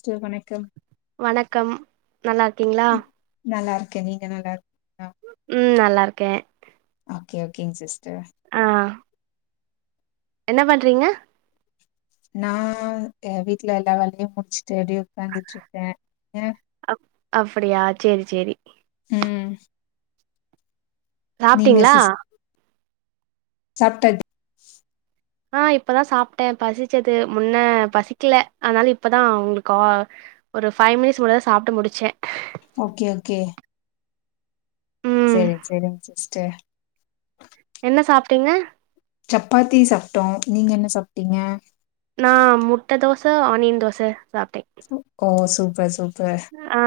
ஸ்டர் வணக்கம். வணக்கம். நல்லார்க்கிங்ளா? நல்லார்க்கே நீங்க நல்லா [inaudible] ம் நல்லார்க்கே. ஓகே ஓகேங் சிஸ்டர். அ என்ன பண்றீங்க? நா எ வீட்ல எல்லா வேலையு முடிச்சிட்டு அப்டியே உக்காந்திட்ருக்கே. எ அப் அப்டியா சேரி சேரி. ம். நீங்க சாப்ட்டீங்களா சிஸ் சாப்ட்டா ஆ இப்பதா சாப்ட்டே பசிச்சது முன்ன பசிக்ல அதனால இப்பதா உங்களுக்கு ஆ ஒரு ஃபைவ் மினிட்ஸ் முன்னதா சாப்ட்டு முடிச்சே ஓகே ஓகே ம் செரி செரி ட என்ன சாப்ட்டீங்க சப்பாத்தி சாப்ட்டோ நீங்க என்ன சாப்ட்டீங்க நா முட்ட தோச ஆனியன் தோச சாப்ட்டே ஒ கோ சூப்பர் சூப்பர் ஆ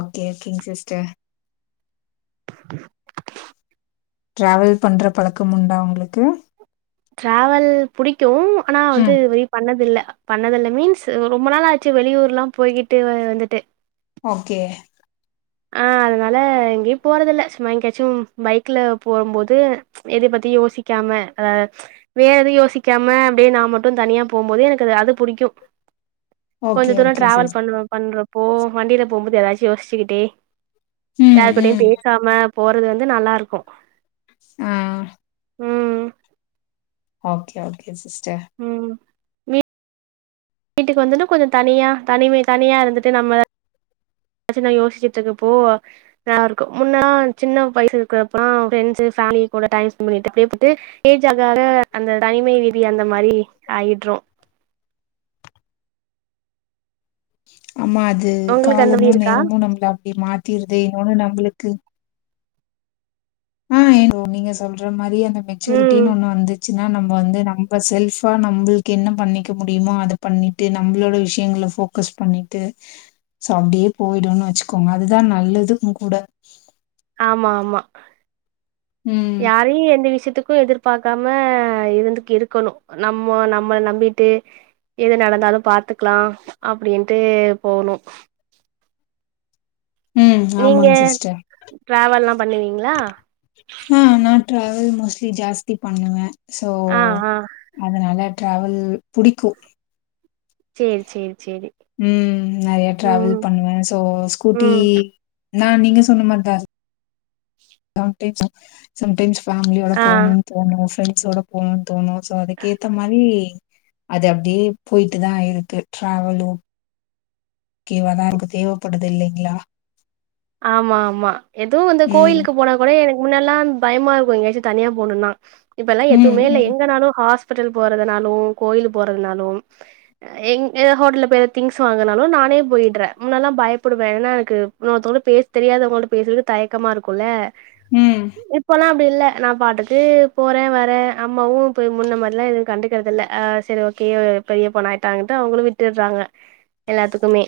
ஓகே கேங் சிஸ்டர் ட்ராவல் பண்ற பழக்கம் உண்டா உங்களுக்கு ட்ராவல் புடிக்கூ ஆனா வந்து ம் இதுவரை பண்ணதில்ல பண்ணதில்ல மீன்ஸ் ரொம்ப நாளாச்சு வெளியூர்லாம் போய்கிட்டு வந்துட்டு ஓகே ஆ அதனால எங்கேயு போறதில்ல சும்மா எங்கேயாச்சும் பைக்ல போம்போது எத பத்தி யோசிக்காம ஆ வேறெதையூ யோசிக்காம அப்டியே நா மட்டு தனியா போம்போது எனக்கு அது புடிக்கூ ஓகே கொஞ்ச தூரோ ஓகே டிராவல் சிஸ் பண்ணுவ பண்றப்போ வண்டில போம்போது எதாச்சு யோசிச்சுக்கிட்டே ம் யாரு கூடயு ம் பேசாம போறது வந்து நல்லாருக்கூ ஆ ம் ஓகே ஓகே சிஸ்டர் ம் வீ வீட்டுக்கு வந்துட்டு கொஞ்சோ தனியா தனிமை தனியா இருந்துட்டு நம்ம அச்சி நா யோசிச்சுட்டுக்கப்போ நல்லாருக்கூ முன்னா சின்ன வயசுருக்குறப்போ ஃப்ரண்ட்ஸு ஃபேமிலி கூட டைம் ஸ்பெண்ட் [inaudible] ஏஜ் ஆகாக அந்த தனிமை வீதி அந்த மாரி ஆயிட்றோ ஆமா அது உங்களுக்கு அந்த காலமு மாரி இருக்கா நேரமு நம்ள அப்டி மாத்திருது இன்னொன்னு நம்ளுக்கு ஆ ஏனு நீங்க சொல்ற மாரி அந்த ம் மெச்சூரிட்டின் ஒன்னு வந்துச் சுனா நம்ம வந்து நம்ம செல்ஃபா நம்மள்க்கு என்ன பண்ணிக்க முடியுமோ அத பண்ணிட்டு நம்மளோட விஷ்யங்கள ஃபோக் கஸ் பண்ணிட்டு சோ அப்டியே போயிடுன் வச்சுக்கோங்க அதுதா நல்லதூங் கூட ஆமா ஆமா ம். யாரையு எந்த விஷ்யத்துக்கூ எதிர் பாக்காம இருந்துக் இருக்கணு நம்மோ நம்ம நம்பிட்டு எது நடந்தாலு பாத்துக்லா அப்டின்ட்டு போணு ம். நீங்க ஆமாங்க சிஸ்டர். ட்ராவல்லா பண்ணுவீங்களா ஆ நா ட்ராவல் மோஸ்ட்லி ஜாஸ்தி பண்ணுவே ஸோ ஆ ஆ அதனால டிராவல் புடிக்கூ சேர் சேர் சேரி ம் நறைய டிராவல் ம் பண்ணுவே சோ ஸ்கூட்டி ம் நா நீங்க சொன்ன மார் தா உஹ ஆ டேப்போ சம்டைம்ஸ் ஃபேமிலியோட ஆ போணூ தோணு ஃப்ரெண்ட்ஸோட போணுன் தோணு சோ அதுக்கேத்த மாரி அது அப்டியே போயிட்டு தா இருக்கு டிராவலு கேவாதா எனக்கு தேவைப்படுது இல்லைங்ளா ஆமா ஆமா எதுவு வந்து ம் கோயில்கு போனா ஒரே எனக் முன்னலா பயமா இருக்கூ எங்கயாச்சு தனியா போணுன்னா இப்பெல்லா ம் எதுவுமேல்ல ம் எங்கனாலு ஹாஸ் பிட்டல் போறதுனாலு கோயில் போறதுனாலு எங் எதா ஹோட்டல்ல போய் திங்ஸ் வாங்கனாலு நானே போய்ட்றே முன்னெல்லா பயப்புடுவே எதுனா எனக்கு இன்னோர்த்தவங்கக் பேஸ் தெரியாதவங்கள்ட்ட பேசுறது தயக்கமா இருக்கோல ம் இப்பலா அப் பில்ல நான் பாட்டுக்கு போறே வரே அம்மாவு இப்ப முன்ன மாரிலா எதுவு கண்டுக்கிறது இல்ல ஆ செரி ஓகே பெரிய பொண்ணா ஆயிட்டாங்கட்டு அவங்களு விட்டுர்றாங்க எல்லாத்துக்குமே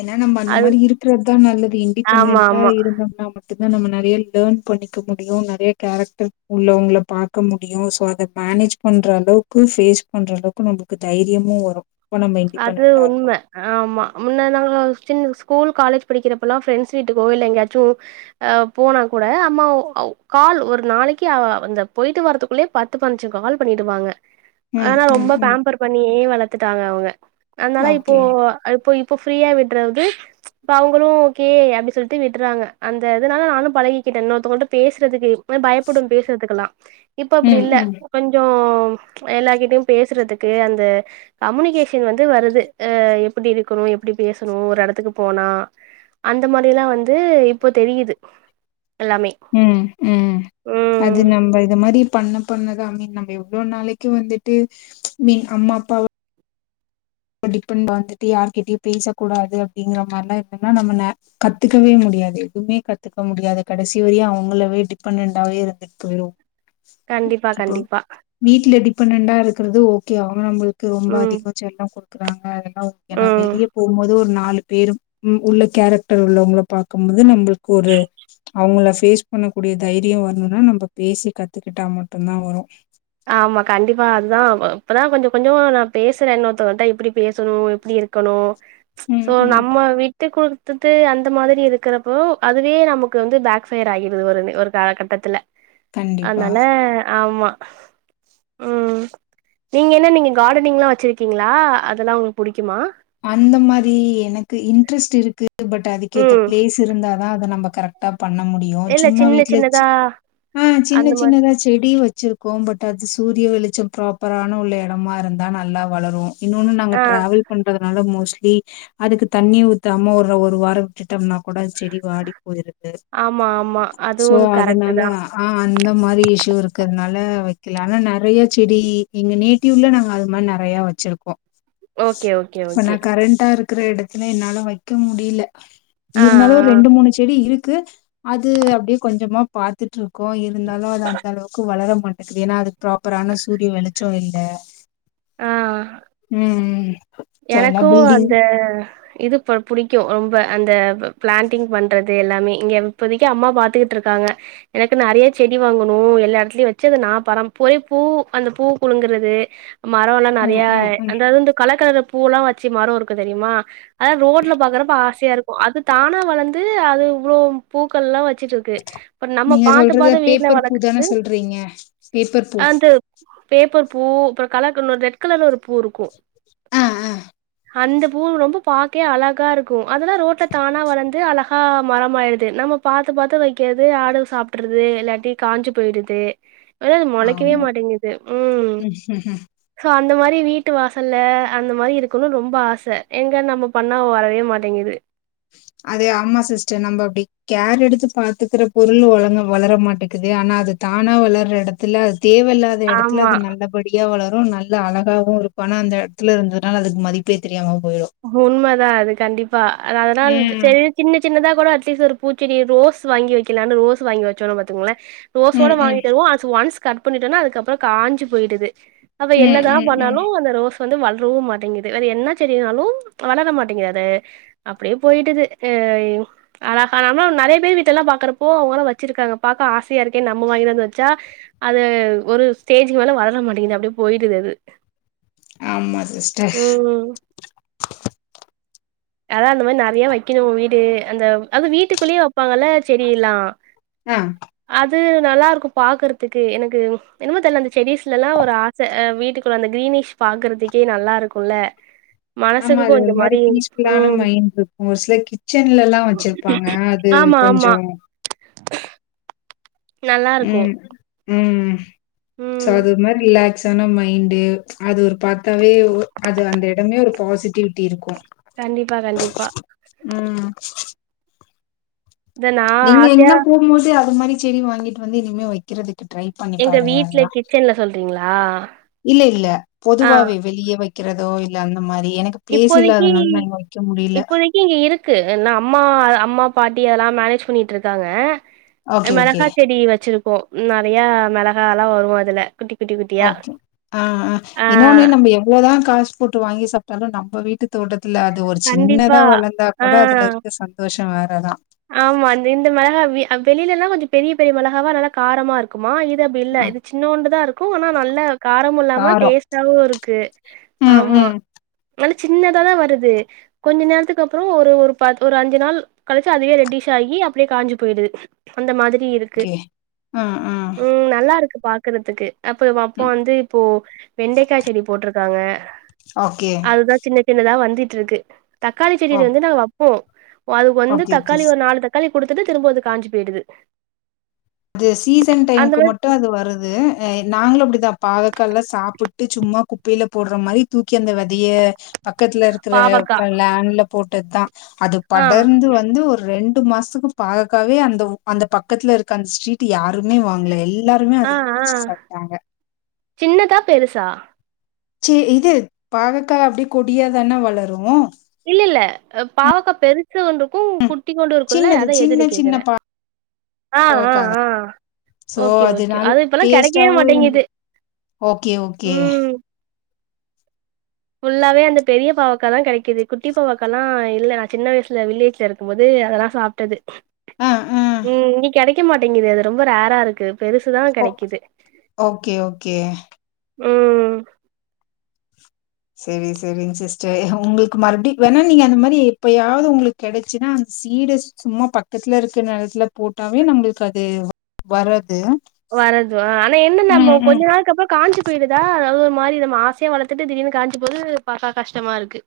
ஏன்னா நம்ப அந்த அது மாதிரி இருக்கிறதுதா நல்லது ஆமா இன்டிபெண்டன்டா ஆமா இருந்தோம்னா தா நம்ம நெறயா லேர்ன் பண்ணிக்க முடியு நெறய கேரக்டர் உள்ளவங்ள பாக்க முடியு சோ அத மேனேஜ் பண்ற அளவுக்கு ஃபேஸ் பண்ற அளவுக்கு நமக்கு தைரியமு வரு நம்ம அது இண்டிபெண்டன்டா உண்ம இருக்கோ ஆமா முன்ன நாங்களா சின் ஸ்கூல் காலேஜ் படிக்கிறப்ப எல்லா ஃப்ரெண்ட்ஸ் வீட்டுக்கோ இல்ல எங்கேயாச்சு அ போனா கூட அம்மா ஒ கால் ஒரு நாளைக்கு அ அந்த போயிட்டு வர்துக்குள்ளயே பத்து பன்சு கால் பண்ணிடுவாங்க ம் ஆனா ம் ரொம்ப ம் பேம்பர் பண்ணியே வளத்துட்டாங்க அவுங்க அன்னால இப்போ ஓகே இப்போ இப்போ ஃப்ரீயா விட்றது இப்ப அவங்களு ஓகே அப்டி சொல்ட்டு விட்றாங்க அந்த இதனால நானு பழகிக்கிட்டே இன்னொருத்தங்கள்ட்ட பேசுறதுக்கே பயப்புடும் பேசுறதுக்கெலா இப்ப அப்டி ம் இல்ல ம் கொஞ்சோ எல்லார் கிட்டயு பேசுறதுக்கு அந்த கம்யூனிகேஷ் ன் வந்து வருது அ எப்டி இருக்கணு எப்டி பேசணு ஒரு எடத்துக்கு போனா அந்த மாரிலா வந்து இப்போ தெரியுது எல்லாமே ம் ம் ம் அது நம்ப இத மாரி பண்ண பண்ணதா மீன் நம்ப எவ்ளோ நாளைக்கு வந்துட்டு மீன் அம்மா அப்பாவ ப டிபெண்ட்டா இருந்துட்டு யார்கிட்டயு பேசக்கூடாது அப்டிங்கிற மாரிலா இருந்தோம்னா நம்ம நே கத்துக்கவே முடியாது எதுமே கத்துக்க முடியாது கடைசி வரையு அவங்களவே டிபெண்டண்டாவே இரு க்கு வெறு கண்டிப்பா இப்போ கண்டிப்பா வீட்ல டிபெண்டண்டா இருக்குறது ஓகே அவ நம்மளுக் க்கு ரொம்ப ம் அதிகோ செல்லம் குடுக்குறாங்க ரெண்டாவது ஆன ம் வெளியே போகுபோது ஒரு நாலு பேரும் ம் உள்ள கேரக்டர் உள்ளவங்கள பாக்கும்போது நம்பளுக்கு ஒரு அவுங்கள பேஃஸ் பண்ணக்கூடிய தைரியோ வரணுனா நம்ப பேசி கத்துக்கிட்டா மட்டுந்தா வரு ஆமா கண்டிப்பா அதுதா இப்பதா கொஞ்சோ கொஞ்சோ நா பேசுறே இன்னொருத்தவங்க கிட்ட எப்டி பேசணு எப்டி இருக் க்கணு சோ ம், ம். நம்ம வீட் து குத்துது அந்த மாதிரி இருக்கிறப்போ அதுவே நமக்கு வந்து பேக் ஃபயரா ஆகிடுது ஒரு ஒரு கா கட்டத்துல்ல கண்டிப்பா. அனால ஆமா ம் நீங்க என்ன நீங்க கார்டனிங்லா வச்சுருக்கீங்ளா அதெல்லா ஒங்களுக் புடிக்குமா அந்த மாரி எனக்கு இன்ட்ரெஸ்ட் இருக்கு பட் அதுக்கேத்த ம் பிளேஸ் இருந்தா தா அத நம்ப கரெக்ட் டா பண்ண முடியு இல்ல சும்மா சின்ன வீட்டுலச்சு சின்னதா ஆ சின்ன அந்த மாரி சின்னதா செடியு வச்சிரு கோம் பட் அது சூரிய வெளிச்சம் ப்ராப்பரான உள்ள எடமா இருந்தா நல்லா வளரு இன்னொன்னு நாங்க ஆ டிராவல் அதனால மோஸ்ட்லி அதுக்கு தண்ணி ஊத்தாம ஒரு ஒரு வார விட்டுட்டோம்னா கூட செடி வாடி போயிருது ஆமா ஆமா சோ அதுவு கரெக்ட்டு அதுனால தா ஆ அந்த மாரி இஷ்யூ இருக்குதுனால வக்கல ஆனா நெறய செடி இங்க நீட் ட்டி உள்ள நாங்க அது மாரி நெறயா வச்சிருக்கோ ஓகே ஓகே ஓகே கரண்டா இருக்கிற எடத்துல என்னால வக்க முடியல ஆ இருந்தாலு ரெண்டு மூணு செடி இருக்கு அது அப்டியே கொஞ்சமா பாத் த்துட்ருக்கோ இருந்தாலு அது அந்த அளவுக்கு வளர மாட்டேக்குது ஏனா அது ப்ராப்பரான சூரிய வெளிச்சோ இல்ல ஆ ம் சோ எனக்கு எல்லாம் பில்டிங் அந்த இதுப் ப புடிக்கு ரொம்ப அந்த பிளாண்டிங் பண்றத் து எல்லாமே இங்க இப்போதைக்கு அம்மா பாத்துகிட்டு இருக்காங்க எனக்கு நெறயா செடி வாங்கணு எல்லா இடத்துலயும் வெச்சு அது நா பராம் போய் பூ அந்த பூ குழுங்குறது மரொலா ம், நெறயா ம், ம். அந்தா இருந்து கலர் கலரா பூவெலா வெச்சு மரொ இருக்கு தெரிமா ஆதா ரோட்ல பாக்கறப்ப ஆசையா இருக் கு அது தானா வளந்து அது இவ்ளோ பூக்கள்லா வச்சிட்ருக்கு ப்ப நம்ம நீங்க பாத்து சொல்றது பாத்து வீட்ல பேப்பர் பூ தான வளக்குது சொல்றீங்க? பேப்பர் பூ. ஆ ந்த பேப்பர் பூ அப்ற கலர் கலர் ரெட் கலர்ல ஒரு பூ இருக்கு ஆ ஆ அந்த பூ ரொம்ப பாக்கே அழகா இருக்கு அதெல்லா ரோட்ல தானா வளந்து அழகா ஆ மரமாயிடுது நம்ம பாத்து பாத்து வைக்கிறது ஆடுங்க சாப்ட்ருது இல்லாட்டி காஞ்சு போயிடுது அது அது மொளைக்கவே ஆமா. மாட்டேங்குது ம் சோ அந்த மாரி வீட்டு வாசல்ல அந்த மாரி இருக் குனு ரொம்ப ஆச எங்க நம்ப பண்ணா வரவே மாட்டேங்குது அது ஆமா சிஸ்டர் நம்ப அப்டி கேர் எடுத்து பாத்துக்குற பொருள் ஒழுங்கா வளர மாட்டேக்குது ஆனா அது தானா வளர்ற எடத்துல அது தேவையில்லாத எடத்துல ஆமா அது நல்ல படியா வளரு நல்ல அழகாவு இருக்கு ஆனா அந்த எடத்துல இருந்தனால அதுக்கு மதிப்பே தெரியாம போய்டும் உண்மதா அது கண்டிபா அது அதனால ம் செரி சின்ன சின்னதா கூட அட்லீஸ்ட் ஒரு பூச்செடி ரோஸ் வாங்கி வெக்கலானு ரோஸ் வாங்கி வெச்சோனு பாத்துங்ளே ரோஸோட ம் ம் வாங்கிட்டு வருவோ அது ஒன்ஸ் கட் பண்ணிட்டோனா அதுக்கப்றோ காஞ்சு போயிடுது அத ம் என்னதா ம் ம் பண்ணாலு அந்த ரோஸ் வந்து வளரவு மாடிங்கிது அது என்ன செடினாலு வளர மாட்டிங்கது அது அப்டியே போயிடுது அ அழகா நம்மளு நெறய பேர் வீட்லலா பாக்றப்போ அவுங்களா வெச்சிருகாங்க பாக்க ஆசையாருக்கேனு நம்ம வாங்கினு வந்து வெச்சா அது ஒரு ஸ்டேஜிக்கு மேலே வளர மாட்டிங்குது அப்டியே போயிருது அது ஆமா சிஸ்டர் ம் அதா அந்த மாரி நெறயா வைக்கணு வீடு அந்த அது வீட்டுகுள்ளேயே வெப்பாங்கல்ல செடிலா ஆ அது நல்லா இருக்கு பாக்றதுக்கு எனக்கு என்னமோ தெர்ல அந்த செடிஸ்லலா ஒரு ஆர் செ அ வீட்டுக்குள்ள அந்த கிரீனிஷ் பாக்குறதுக்கே நல்லா இருக்குல மனசுக்கு கொஞ்சோ மாரி ஃபுல்லான ம் மைண்ட் இருக்கு ஒரு சிலர் கிச்சன்லலா வெச்சிருப்பாங்க அது ஆமா ஆமா கொஞ்சோ நல்லாருக்கு ம் ம் சோ ம் அது ஒருமாரி ரிலாக்ஸ் சான மைண்டு அது ஒரு பா த்தாவே அது அந்த எடமே ஒரு பாசிட்டிவிட்டி இருக்கு கண்டிப்பா கண்டிப்பா ம் இத நா நீங்க ஆசையா எங்கனா போகும்போது அது மாரி செடி வாங்கிட்டு வந்து இனிமே வெக்கிறதுக்கு ட்ரை பண்ணி எங்க பாருங்க வீட்ல எல்லா கிச்சன்ல சொல்றீங்களா இல்ல இல்ல ஆ பொதுவாவே வெளியே வெக் கிறதோ இல்ல அந்த மாரி எனக்கு பிளேஸ் இல்ல இப்போதைக்கு அதனால நா இங்க வெக்க முடில இப்போதைக்கு இங்க இருக்கு நா அம்மா அம்மா பாட்டி அதெல்லா மேனேஜ் பண்ணிட்டுருக்காங்க அ ஓகே ஓகே மெளகா செடி வெச்சிருக்கோ நெறயா மெளகாலா வரு அதுல குட்டி குட்டி குட் ஓகே ஆ ஆ இன்னொன்னு நம்ப எவ்ளோதா‌ காசு போட்டு வாங்கி சாப்டாலு நம்ப வீட்டு தோட்டத்துல அது ஒரு கண்டிப்பா சின்னதா வளந்தா ஆ கூட அதுல இருக்க சந்தோஷோ வேறதா ஆமா இந் இந்த மெளகா அ வெளிலலா கொஞ்சோ பெரிய பெரிய மெளகாவா நல்லா காரமா இருக்குமா இது அப்டி இல்ல ம் இது சின்னோண்டுதா இருக்கு ஆனா நல்ல காரமு இல்லாம காரோ டேஸ்ட்டாவு இருக்கு ம் ஆமா ம் நல்ல சின்னதாதா வருது கொஞ்ச நேரத்துக்கு அப்றோ ஒரு ஒரு பத் ஒரு அஞ்சு நாள் கழிச்சு அதுவே ரெட்டிஷ் ஆகி அப்டியே காஞ்சு போயிருது அந்த மாரி இரு க்கு ஓகே ம் நல்லா இருக்கு பாக்றதுக்கு அப்ப இவ அப்பா ம். வந்து இப்போ வெண்டக்காய் செடி போட்ருகாங்க ஓகே அதுதா சின்ன சின்னதா வந்துட்டுருக்கு தக்காளி ஓ செடில வந்து நா வப்போ அது ஓகே வந்து ஓகே தக் சிஸ் நாலு தக்காளி குடுத்துட்டு திரும்போ அது காஞ்சு போயிடுது அது சீசன் அந்த டைம்க்கு மாரி மட்டு அது வருது அ நாங்களு அப்டிதா பாகக்காலா சாப்புட்டு சும்மா குப்பைல போட்ற மாரி தூக்கி அந்த வெதைய பக்கத்துல இருக்கிற பாவக்கா லேண்ட்ல போட்டதுதா அது ஆ படர்ந்து வந்து ஒரு ரெண்டு மாசத்துக்கு பாகக்காவே அந்த ஒ அந்த பக்கத்துல இருக் க்க அந்த ஸ்ட்ரீட் யாருமே வாங்கல எல்லாருமே ஆ அதுலயே ஆ பிச்சி சாப்ட்டாங்க சின்னதா பெருசா சி இது பாகக்கா அப்டியே கொடியாதான வளரு இல்ல இல்ல அ பாவக்கா பெருசு ஒன்னுருக்கு குட்டியோண்டு இருக்குல சின்னது அதா எதுனு சின்ன சின்ன கேக்குறே ஆ ஆ பாகக்காதா ஆ சோ ஓகே ஓகே அதனால அது இப்பலா கெடைக்கவே டேஸ்ட்டாவு மாட்டிங்குது இருந்தது ஓகே ஓகே ஃபுல்லாவே அந்த பெரிய பாவக் காதா கெடைக்குது குட்டி பாவாக்கலா இல்ல நா சின்ன வயசுல வில்லேஜ்ல இருக்கும்போது அதெல்லா சாப்ட்டது ஆ ஆ ம் இங்கே கெடைக்க மாட்டிங்குது அது ரொம்ப ரேரா இருக்கு பெருசுதா ஓ கெடைக்குது ஓகே ஓகே ம் செரி செரிங் சிஸ்டர் எ உங்களுக்கு மறுபடி வேணா நீங்க அந்த மாரி எப்பயாவ்து உங்ளுக் கெடச்சுனா அந்த சீட சும்மா பக்கத்துல இருக்க நெலத்துல போட்டாவே நம்மளுக்கு அது வரது வரது ஆ ஆனா என்ன நம்மோ கொஞ்ச நாளுக்கப்றோ காஞ்சு போயிருதா அது ஒரு மாரி நம்ம ஆசையா வளத்துட்டு திடீர்னு காஞ்சு போது பாக்கா கஷ்டமாருக்கு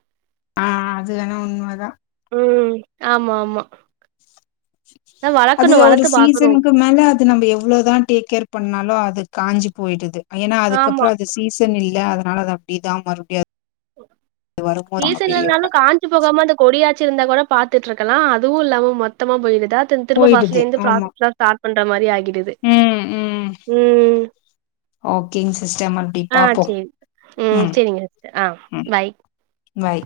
ஆ அது வேணா உண்மதா ம் ஆமா ஆமா அதா வளக்கணு அதுல ஒரு வளத்து பாக்கணு சீசனுக்கு கு மேல அது நம்ப எவ்ளோதா டேக் கேர் பண்ணாலு அது காஞ்சு போய்டுது ஏனா ஆமா அதுக்கப்றோ அது சீசன் இல்ல அதனால அது அப்டிதா மறுபடியு அது வரும்போது அவங்க சீசன் இல்லனாலு பெரியவங்க காஞ் ஞ்சு போகாம அந்த கொடியாச்சி இருந்தா கூட பாத்துட்டுருக்கலா அதுவு இல்லாம மொத்தமா போயிருதா திரும் திரும்ப போயிடுது ஃபஸ்ட்லேந்து ஆமா ப்ராசஸ்லா ஸ்டார்ட் பண்ற மாரி ஆகிடுது ம் ஓகேங் சிஸ்டர் மறுபடி ஆ பாப்போ சேரி ம் சேரிங்க சிஸ்டர் ஆ ம் பாய் வை